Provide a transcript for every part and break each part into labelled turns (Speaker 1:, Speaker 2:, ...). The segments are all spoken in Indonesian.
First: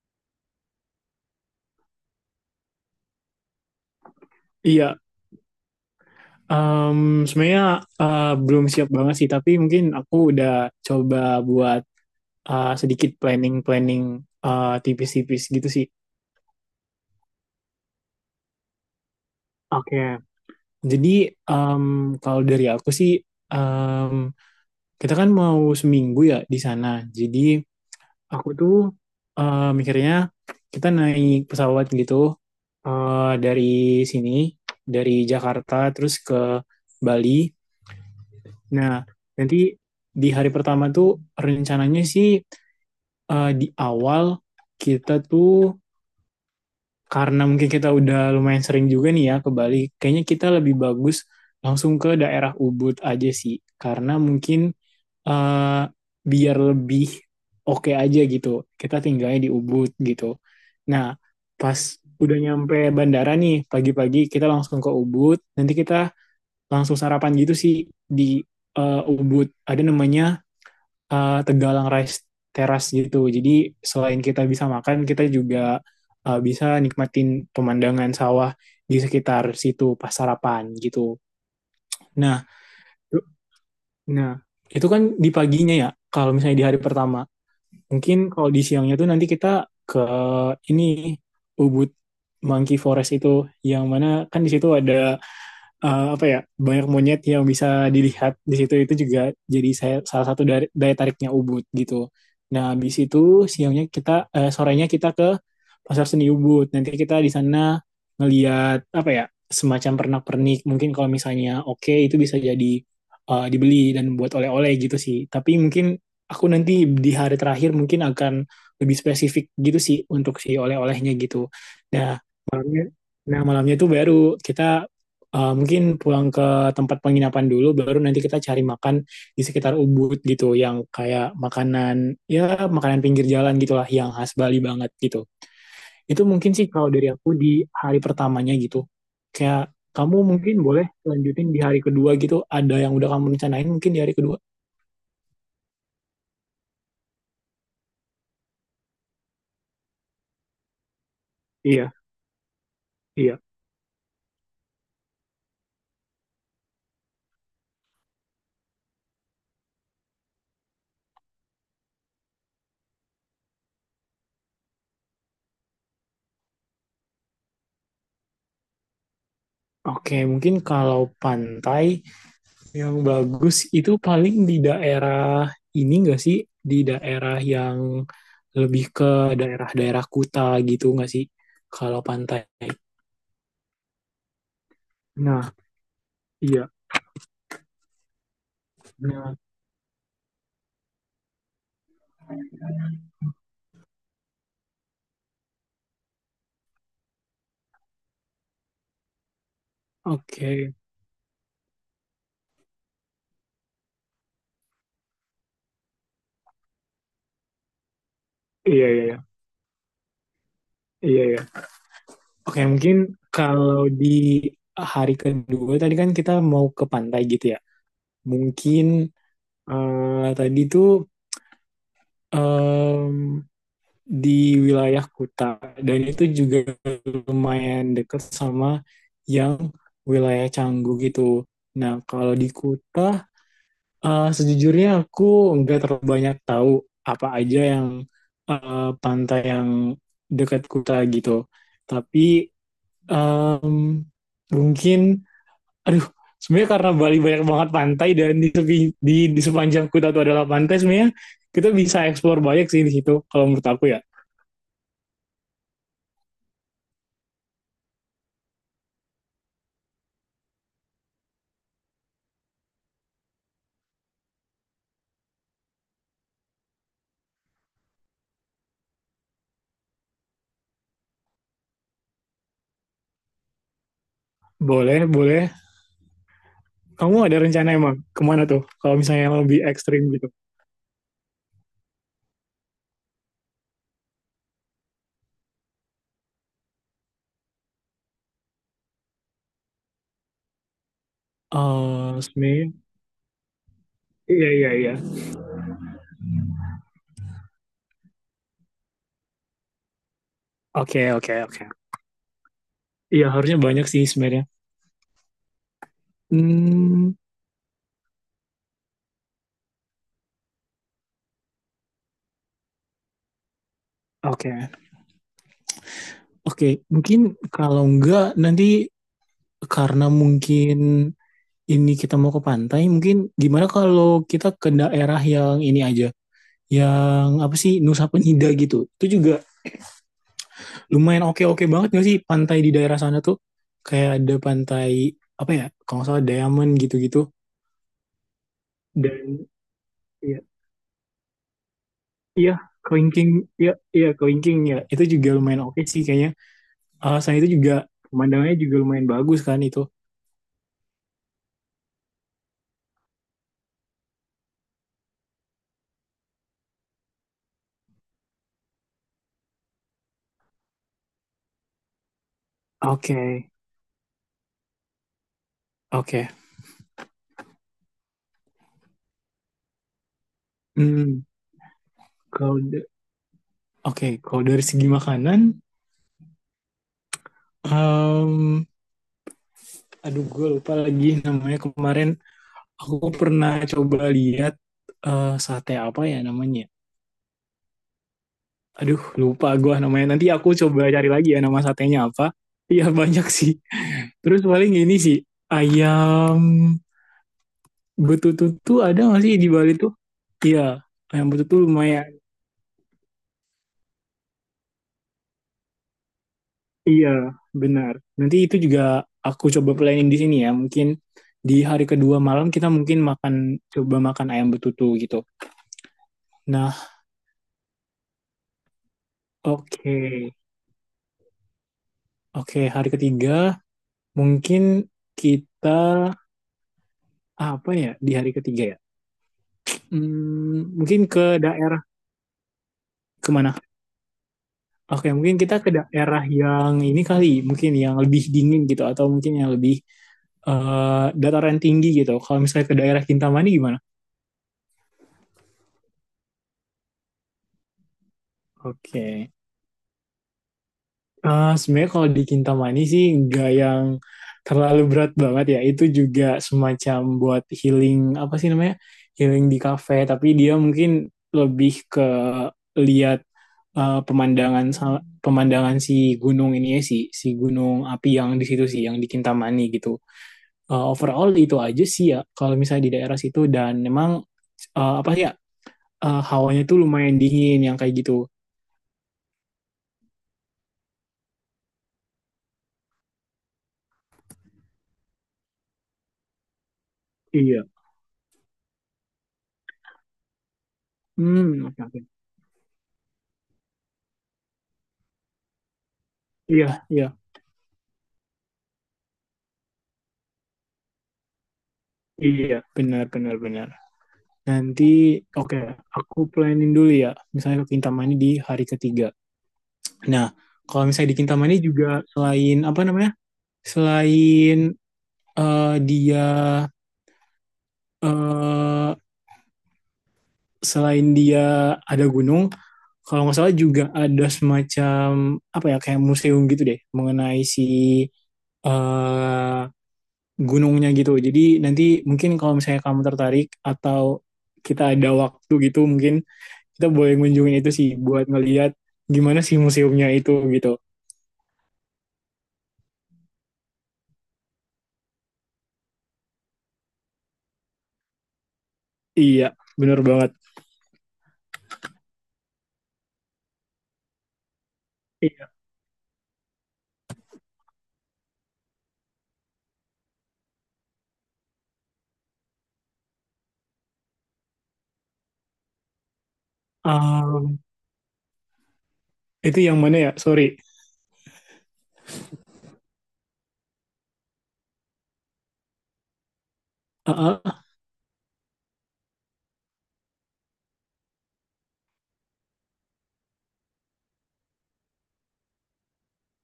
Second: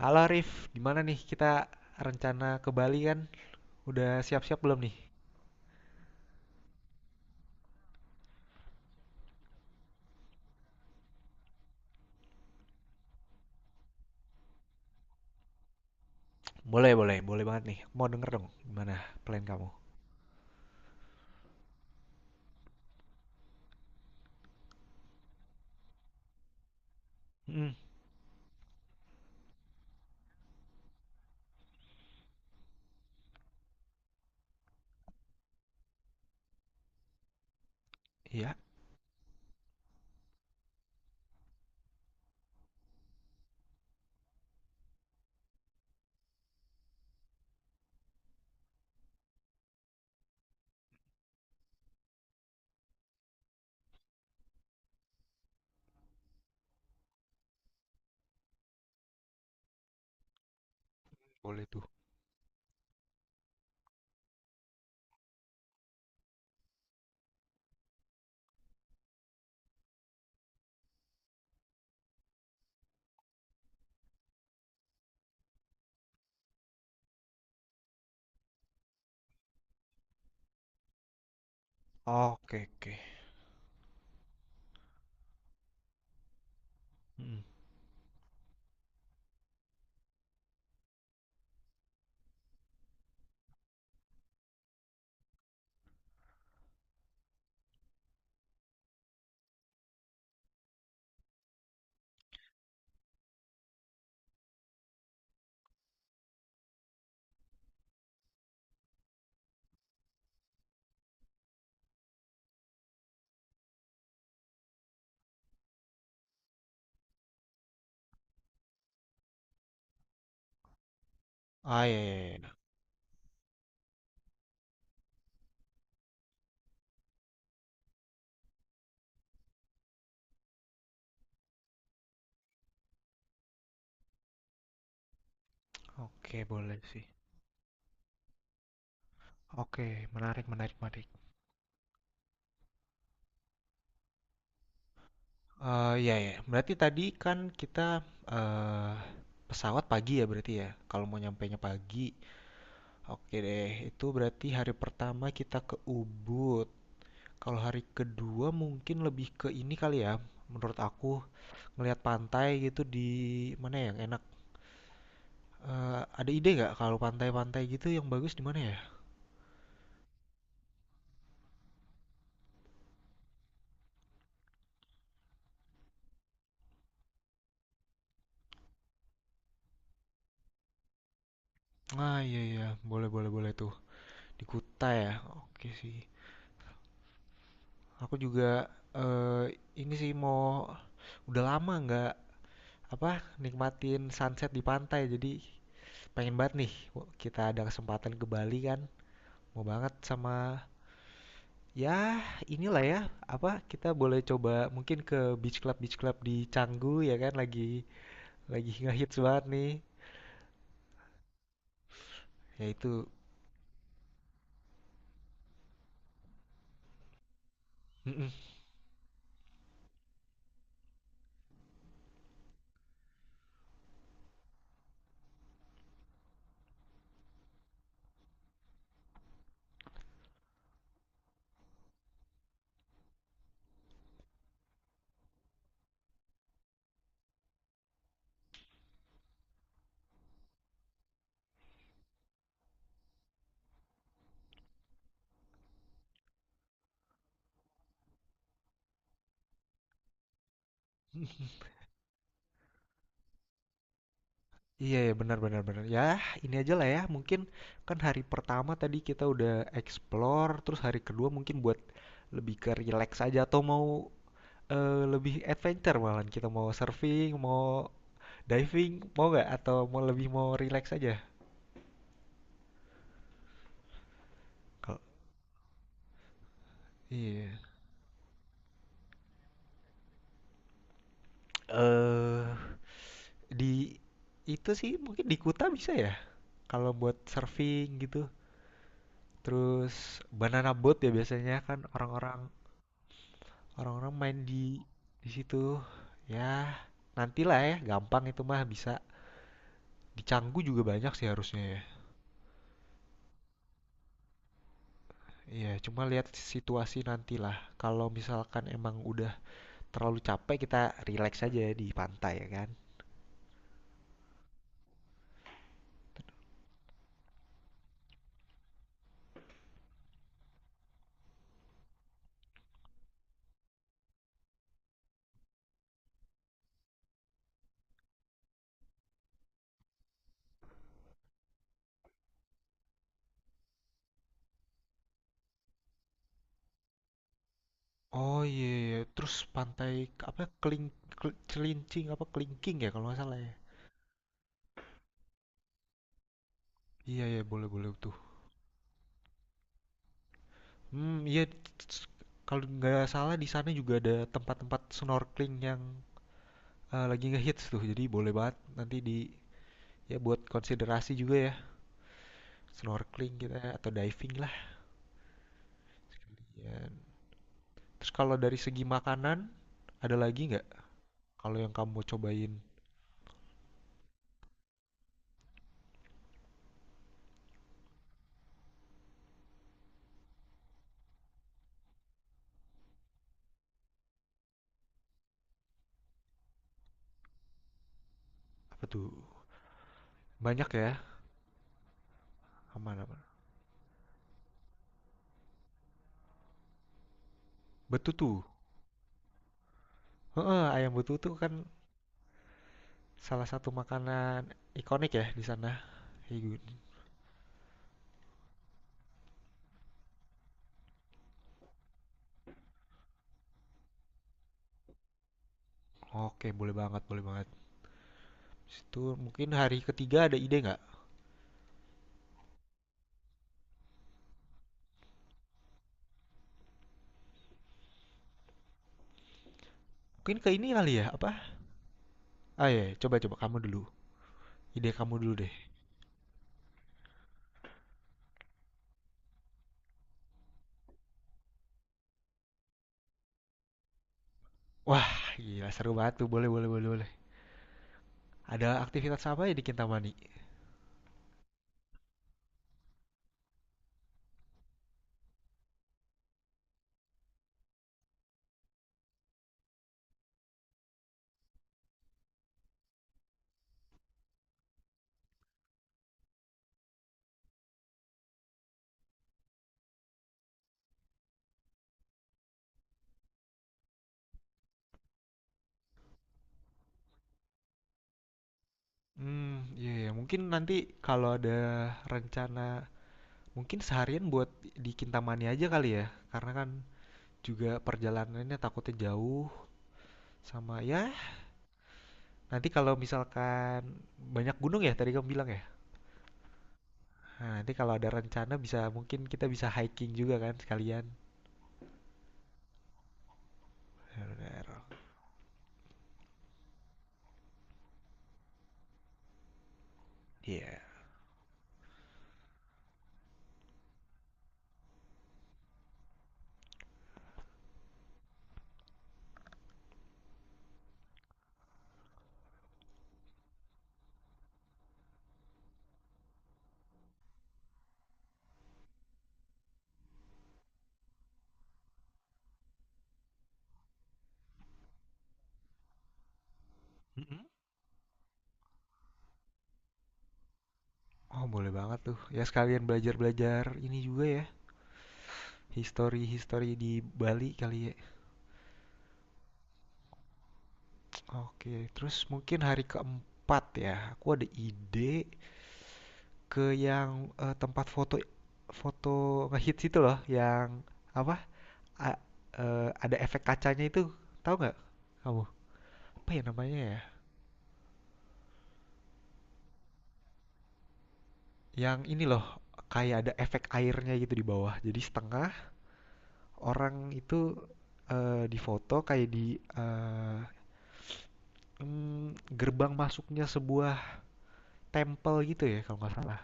Speaker 1: Halo Rif, gimana nih kita rencana ke Bali kan? Udah siap-siap belum nih?
Speaker 2: Iya, em, sebenarnya belum siap banget sih, tapi mungkin aku udah coba buat sedikit planning-planning tipis-tipis gitu sih.
Speaker 1: Boleh, boleh, boleh banget nih. Mau denger dong gimana plan kamu?
Speaker 2: Oke. Jadi em, kalau dari aku sih, em, kita kan mau seminggu ya di sana. Jadi
Speaker 1: Hmm,
Speaker 2: aku tuh mikirnya kita naik pesawat gitu dari sini, dari Jakarta terus ke Bali.
Speaker 1: iya.
Speaker 2: Nah, nanti di hari pertama tuh rencananya sih di awal kita tuh karena mungkin kita udah lumayan sering juga nih ya ke Bali, kayaknya kita lebih bagus langsung ke daerah Ubud aja sih, karena mungkin eh, biar lebih oke aja gitu. Kita tinggalnya di Ubud gitu. Nah,
Speaker 1: Boleh
Speaker 2: pas
Speaker 1: tuh.
Speaker 2: udah nyampe bandara nih pagi-pagi kita langsung ke Ubud, nanti kita langsung sarapan gitu sih di Ubud. Ada namanya Tegalang Rice Terrace gitu. Jadi selain kita bisa makan, kita juga bisa nikmatin pemandangan sawah di sekitar situ pas sarapan gitu. Nah,
Speaker 1: Oke, oke.
Speaker 2: nah, itu kan di paginya ya. Kalau misalnya di hari pertama,
Speaker 1: Mm.
Speaker 2: mungkin kalau di siangnya tuh nanti kita ke ini Ubud Monkey Forest itu, yang mana kan di situ ada apa ya banyak monyet yang bisa dilihat di situ itu juga jadi saya salah satu dari daya tariknya Ubud gitu. Nah, habis itu siangnya kita sorenya kita ke Pasar Seni Ubud. Nanti kita di sana ngeliat apa ya semacam pernak-pernik. Mungkin kalau misalnya oke itu bisa jadi dibeli dan buat oleh-oleh gitu sih. Tapi mungkin aku nanti di hari terakhir mungkin akan lebih spesifik gitu sih untuk si oleh-olehnya gitu.
Speaker 1: Ah, iya, iya,
Speaker 2: Nah,
Speaker 1: iya.
Speaker 2: iya. Nah, malamnya itu baru kita mungkin pulang ke tempat penginapan dulu, baru nanti kita cari makan di sekitar Ubud gitu, yang kayak makanan, ya makanan pinggir jalan gitulah, yang khas Bali banget gitu. Itu
Speaker 1: Oke,
Speaker 2: mungkin sih
Speaker 1: boleh
Speaker 2: kalau
Speaker 1: sih.
Speaker 2: dari aku di hari pertamanya gitu. Kayak
Speaker 1: Oke,
Speaker 2: kamu
Speaker 1: menarik,
Speaker 2: mungkin
Speaker 1: menarik,
Speaker 2: boleh
Speaker 1: menarik.
Speaker 2: lanjutin di hari kedua gitu, ada yang udah kamu rencanain mungkin di hari kedua.
Speaker 1: Eh, iya, iya. Berarti tadi kan kita eh pesawat pagi ya berarti ya. Kalau mau nyampainya
Speaker 2: Iya,
Speaker 1: pagi. Oke
Speaker 2: iya.
Speaker 1: deh, itu berarti hari pertama kita ke Ubud. Kalau hari kedua mungkin lebih ke ini kali ya, menurut aku ngelihat pantai gitu di mana yang enak. Eh, ada ide nggak kalau pantai-pantai gitu yang bagus di mana ya?
Speaker 2: Oke, mungkin kalau pantai, yang bagus itu paling di daerah ini nggak sih? Di daerah yang lebih ke daerah-daerah Kuta gitu nggak sih? Kalau
Speaker 1: Ah iya
Speaker 2: pantai.
Speaker 1: iya, boleh boleh boleh tuh di Kuta ya.
Speaker 2: Nah,
Speaker 1: Oke sih.
Speaker 2: iya.
Speaker 1: Aku juga
Speaker 2: Nah,
Speaker 1: eh ini sih mau udah lama nggak apa nikmatin sunset di pantai. Jadi pengen banget nih kita ada kesempatan ke Bali kan. Mau banget sama
Speaker 2: oke.
Speaker 1: ya, inilah ya, apa kita boleh coba mungkin ke beach club di Canggu ya kan lagi
Speaker 2: Iya, iya,
Speaker 1: ngehits
Speaker 2: iya.
Speaker 1: banget nih.
Speaker 2: Iya, iya. Oke,
Speaker 1: Ya
Speaker 2: mungkin
Speaker 1: itu.
Speaker 2: kalau di hari kedua tadi kan kita mau ke pantai gitu ya.
Speaker 1: Mm-mm.
Speaker 2: Mungkin tadi tuh di wilayah Kuta dan itu juga lumayan dekat sama yang wilayah Canggu gitu. Nah, kalau di Kuta sejujurnya aku nggak terlalu banyak tahu apa aja yang pantai yang dekat Kuta gitu. Tapi em, mungkin aduh sebenarnya karena Bali banyak banget pantai dan di di sepanjang Kuta itu adalah pantai sebenarnya kita bisa eksplor banyak sih di situ kalau menurut aku ya.
Speaker 1: Iya ya benar benar benar. Ya, ini aja lah ya. Mungkin kan hari pertama tadi kita udah explore, terus hari kedua mungkin buat lebih ke relax aja atau mau lebih adventure malahan kita mau surfing, mau diving, mau nggak atau mau lebih mau relax aja? Kalau
Speaker 2: Boleh, boleh. Kamu ada
Speaker 1: iya.
Speaker 2: rencana emang kemana tuh? Kalau misalnya yang lebih ekstrim gitu.
Speaker 1: Eh Di itu sih mungkin di Kuta bisa ya? Kalau buat surfing gitu. Terus banana boat ya biasanya kan
Speaker 2: Oh,
Speaker 1: orang-orang
Speaker 2: sebenarnya.
Speaker 1: orang-orang main
Speaker 2: Iya,
Speaker 1: di
Speaker 2: iya, iya.
Speaker 1: situ. Ya, nantilah ya, gampang itu mah bisa. Di Canggu juga
Speaker 2: Oke,
Speaker 1: banyak sih
Speaker 2: oke,
Speaker 1: harusnya
Speaker 2: oke.
Speaker 1: ya.
Speaker 2: Iya, harusnya banyak sih sebenarnya.
Speaker 1: Iya, cuma lihat situasi
Speaker 2: Hmm,
Speaker 1: nantilah. Kalau misalkan emang udah terlalu capek, kita relax aja ya di pantai ya kan.
Speaker 2: oke. Oke, mungkin kalau enggak nanti karena mungkin ini kita mau ke pantai, mungkin gimana kalau kita ke daerah yang ini aja, yang apa sih Nusa Penida gitu. Itu juga lumayan oke-oke banget gak sih pantai di daerah sana tuh? Kayak ada pantai apa ya? Kalau nggak salah Diamond gitu-gitu.
Speaker 1: Oh iya, iya. Terus
Speaker 2: Dan
Speaker 1: pantai
Speaker 2: iya,
Speaker 1: apa keling, celincing apa
Speaker 2: iya,
Speaker 1: kelingking ya kalau nggak
Speaker 2: kelingking,
Speaker 1: salah ya.
Speaker 2: iya, iya, kelingking ya. Itu juga lumayan oke sih kayaknya. Ah,
Speaker 1: Iya ya
Speaker 2: itu
Speaker 1: boleh
Speaker 2: juga
Speaker 1: boleh tuh.
Speaker 2: pemandangannya juga lumayan bagus kan itu.
Speaker 1: Hmm, iya. s- Kalau nggak salah di sana juga ada tempat-tempat snorkeling yang lagi ngehits tuh. Jadi boleh banget nanti di ya buat konsiderasi juga ya snorkeling
Speaker 2: Oke,
Speaker 1: kita atau diving lah.
Speaker 2: oke.
Speaker 1: Ya. Terus kalau dari segi makanan ada lagi nggak?
Speaker 2: Hmm,
Speaker 1: Kalau yang kamu mau cobain
Speaker 2: kalau da- oke, kalau dari segi makanan, em, aduh gue lupa lagi namanya kemarin. Aku pernah coba lihat sate apa ya namanya.
Speaker 1: apa
Speaker 2: Aduh,
Speaker 1: tuh?
Speaker 2: lupa gue namanya. Nanti aku
Speaker 1: Banyak
Speaker 2: coba
Speaker 1: ya.
Speaker 2: cari lagi ya nama satenya apa. Iya
Speaker 1: Aman-aman.
Speaker 2: banyak sih. Terus paling ini sih ayam
Speaker 1: Betutu.
Speaker 2: Betutu tuh ada nggak sih di Bali tuh?
Speaker 1: Heeh,
Speaker 2: Iya,
Speaker 1: ayam
Speaker 2: ayam
Speaker 1: betutu kan
Speaker 2: betutu lumayan.
Speaker 1: salah satu makanan ikonik ya di sana. Iya, Gun.
Speaker 2: Iya, benar. Nanti itu juga aku coba planning di sini ya. Mungkin di hari kedua malam kita mungkin makan coba makan ayam betutu gitu.
Speaker 1: Oke,
Speaker 2: Nah,
Speaker 1: boleh banget, boleh banget. Situ mungkin hari
Speaker 2: oke.
Speaker 1: ketiga ada ide nggak?
Speaker 2: Oke, hari ketiga mungkin kita apa ya di hari ketiga ya?
Speaker 1: Mungkin ke ini
Speaker 2: Hmm,
Speaker 1: kali
Speaker 2: mungkin
Speaker 1: ya, apa?
Speaker 2: ke daerah
Speaker 1: Ah ya, coba coba kamu
Speaker 2: kemana?
Speaker 1: dulu. Ide
Speaker 2: Oke,
Speaker 1: kamu dulu
Speaker 2: mungkin
Speaker 1: deh.
Speaker 2: kita ke daerah yang ini kali, mungkin yang lebih dingin gitu atau mungkin yang lebih dataran tinggi gitu. Kalau misalnya ke daerah Kintamani gimana?
Speaker 1: Wah, gila seru banget tuh. Boleh, boleh, boleh, boleh. Ada aktivitas
Speaker 2: Oke.
Speaker 1: apa ya di Kintamani?
Speaker 2: Sebenarnya kalau di Kintamani sih nggak yang terlalu berat banget ya. Itu juga semacam buat healing apa sih namanya? Healing di kafe, tapi dia mungkin lebih ke lihat eh, pemandangan sa- pemandangan si gunung ini ya sih, si gunung api yang di situ sih, yang di Kintamani gitu. Overall itu aja sih ya kalau misalnya di daerah situ dan memang apa sih ya hawanya tuh lumayan dingin yang kayak gitu.
Speaker 1: Hmm, iya, iya. Mungkin nanti kalau ada rencana, mungkin seharian buat di Kintamani aja kali ya. Karena kan
Speaker 2: Iya.
Speaker 1: juga perjalanannya takutnya jauh sama ya.
Speaker 2: Hmm, oke oke.
Speaker 1: Nanti kalau misalkan banyak gunung ya, tadi kamu bilang ya.
Speaker 2: Iya, iya.
Speaker 1: Nah, nanti kalau ada rencana bisa mungkin kita bisa hiking juga kan sekalian.
Speaker 2: Iya, benar benar benar. Nanti
Speaker 1: Benar.
Speaker 2: oke, aku planning dulu ya. Misalnya ke Kintamani di hari ketiga. Nah,
Speaker 1: Iya. Yeah.
Speaker 2: kalau misalnya di Kintamani juga selain apa namanya? Selain eh, dia eh selain dia ada gunung, kalau nggak salah juga ada semacam apa ya kayak museum gitu deh mengenai si eh gunungnya gitu. Jadi nanti mungkin kalau misalnya kamu tertarik atau kita ada waktu gitu mungkin kita boleh
Speaker 1: Mm-mm.
Speaker 2: ngunjungin itu sih buat ngelihat gimana sih museumnya itu gitu.
Speaker 1: Oh, boleh banget tuh. Ya sekalian belajar-belajar ini juga ya, history-history di Bali kali ya.
Speaker 2: Iya, bener banget.
Speaker 1: Oke, terus mungkin hari keempat ya, aku ada ide
Speaker 2: Iya.
Speaker 1: ke yang tempat foto foto ngehits itu loh, yang apa? A- ada efek kacanya itu, tahu nggak kamu? Apa ya namanya ya?
Speaker 2: Um, itu yang mana ya? Sorry.
Speaker 1: Yang ini loh, kayak ada efek airnya gitu di bawah. Jadi setengah orang
Speaker 2: Ah, ah,
Speaker 1: itu
Speaker 2: ah.
Speaker 1: difoto kayak di eh, gerbang masuknya sebuah temple gitu ya kalau nggak salah.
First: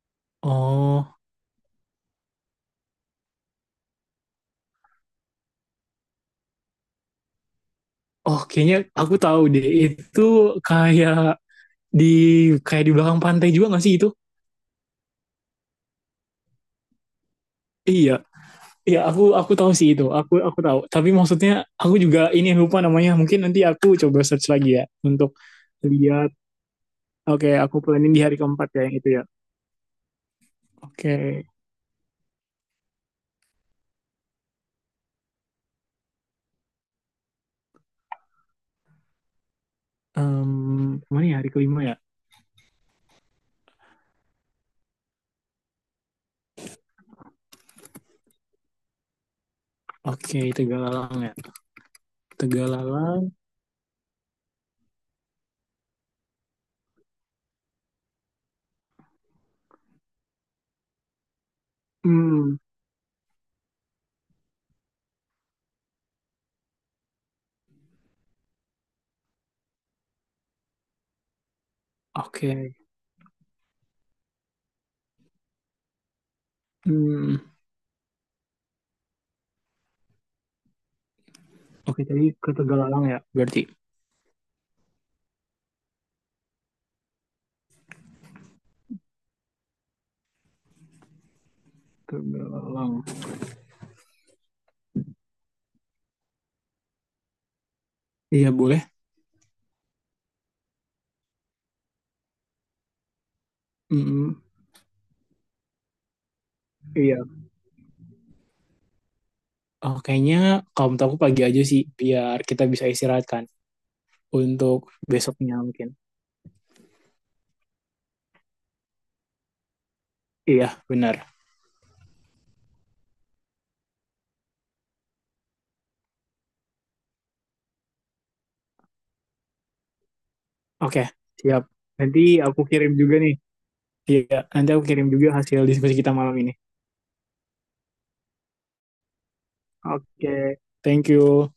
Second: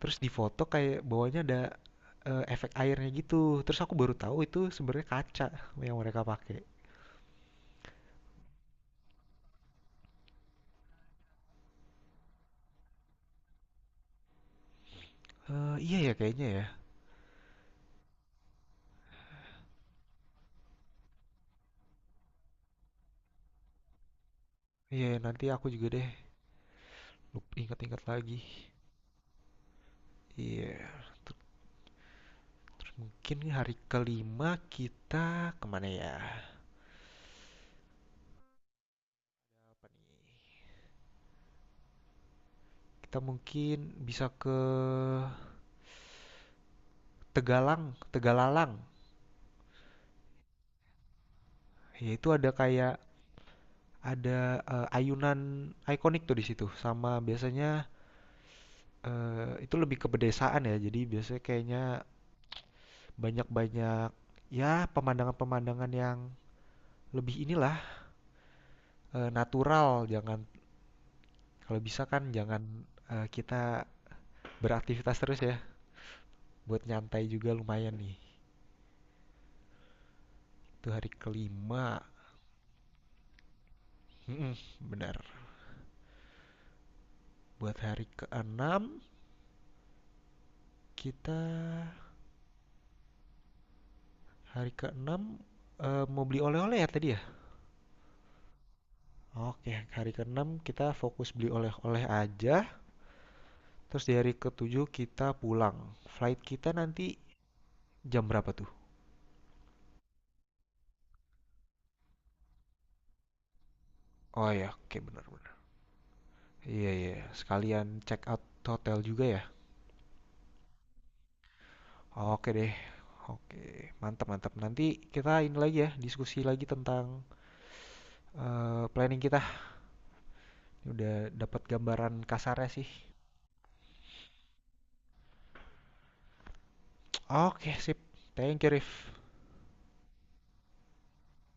Speaker 1: Terus di foto kayak
Speaker 2: Oh,
Speaker 1: bawahnya ada efek airnya gitu. Terus aku baru tahu itu sebenarnya kaca yang mereka pakai.
Speaker 2: oh, kayaknya aku tahu deh. Itu kayak di belakang pantai juga nggak sih itu?
Speaker 1: Eh, iya ya kayaknya ya.
Speaker 2: Iya. Iya, aku tahu sih itu. Aku tahu. Tapi maksudnya aku juga ini lupa namanya. Mungkin nanti aku coba search lagi ya
Speaker 1: Iya ya,
Speaker 2: untuk
Speaker 1: nanti aku juga deh
Speaker 2: lihat. Oke, aku
Speaker 1: ingat-ingat
Speaker 2: planning di hari
Speaker 1: lagi.
Speaker 2: keempat ya yang itu ya.
Speaker 1: Iya.
Speaker 2: Oke,
Speaker 1: Terus mungkin hari kelima kita kemana ya?
Speaker 2: em, kemana ya hari kelima ya?
Speaker 1: Kita mungkin bisa ke Tegalang, Tegalalang.
Speaker 2: Oke, Tegalalang ya.
Speaker 1: Ya itu ada kayak
Speaker 2: Tegalalang.
Speaker 1: ada ayunan ikonik tuh di situ sama biasanya itu lebih ke pedesaan ya jadi biasanya kayaknya
Speaker 2: Hmm,
Speaker 1: banyak-banyak ya pemandangan-pemandangan yang lebih inilah natural jangan kalau bisa kan jangan
Speaker 2: oke.
Speaker 1: kita beraktivitas terus ya buat nyantai
Speaker 2: Hmm,
Speaker 1: juga lumayan nih itu hari kelima
Speaker 2: oke tadi ke Tegalalang ya. Berarti
Speaker 1: mm benar buat hari keenam kita
Speaker 2: Tegalalang.
Speaker 1: hari keenam mau beli oleh-oleh ya tadi ya.
Speaker 2: Iya boleh.
Speaker 1: Oke, hari keenam kita fokus beli oleh-oleh aja. Terus di hari
Speaker 2: Hmm,
Speaker 1: ketujuh kita pulang. Flight kita nanti
Speaker 2: iya.
Speaker 1: jam berapa tuh?
Speaker 2: Oh, kayaknya kalau menurut aku pagi aja sih, biar kita bisa istirahat kan
Speaker 1: Oh ya,
Speaker 2: untuk
Speaker 1: oke benar-benar.
Speaker 2: besoknya mungkin.
Speaker 1: Iya iya, sekalian check out hotel juga ya.
Speaker 2: Iya, benar.
Speaker 1: Oke deh. Oke, mantap mantap. Nanti kita ini lagi ya, diskusi lagi tentang planning kita.
Speaker 2: Oke,
Speaker 1: Udah dapat
Speaker 2: siap.
Speaker 1: gambaran
Speaker 2: Nanti aku
Speaker 1: kasarnya sih.
Speaker 2: kirim juga nih. Iya, nanti aku kirim juga hasil diskusi kita malam ini.
Speaker 1: Oke, sip. Thank you, Rif.
Speaker 2: Oke, thank you.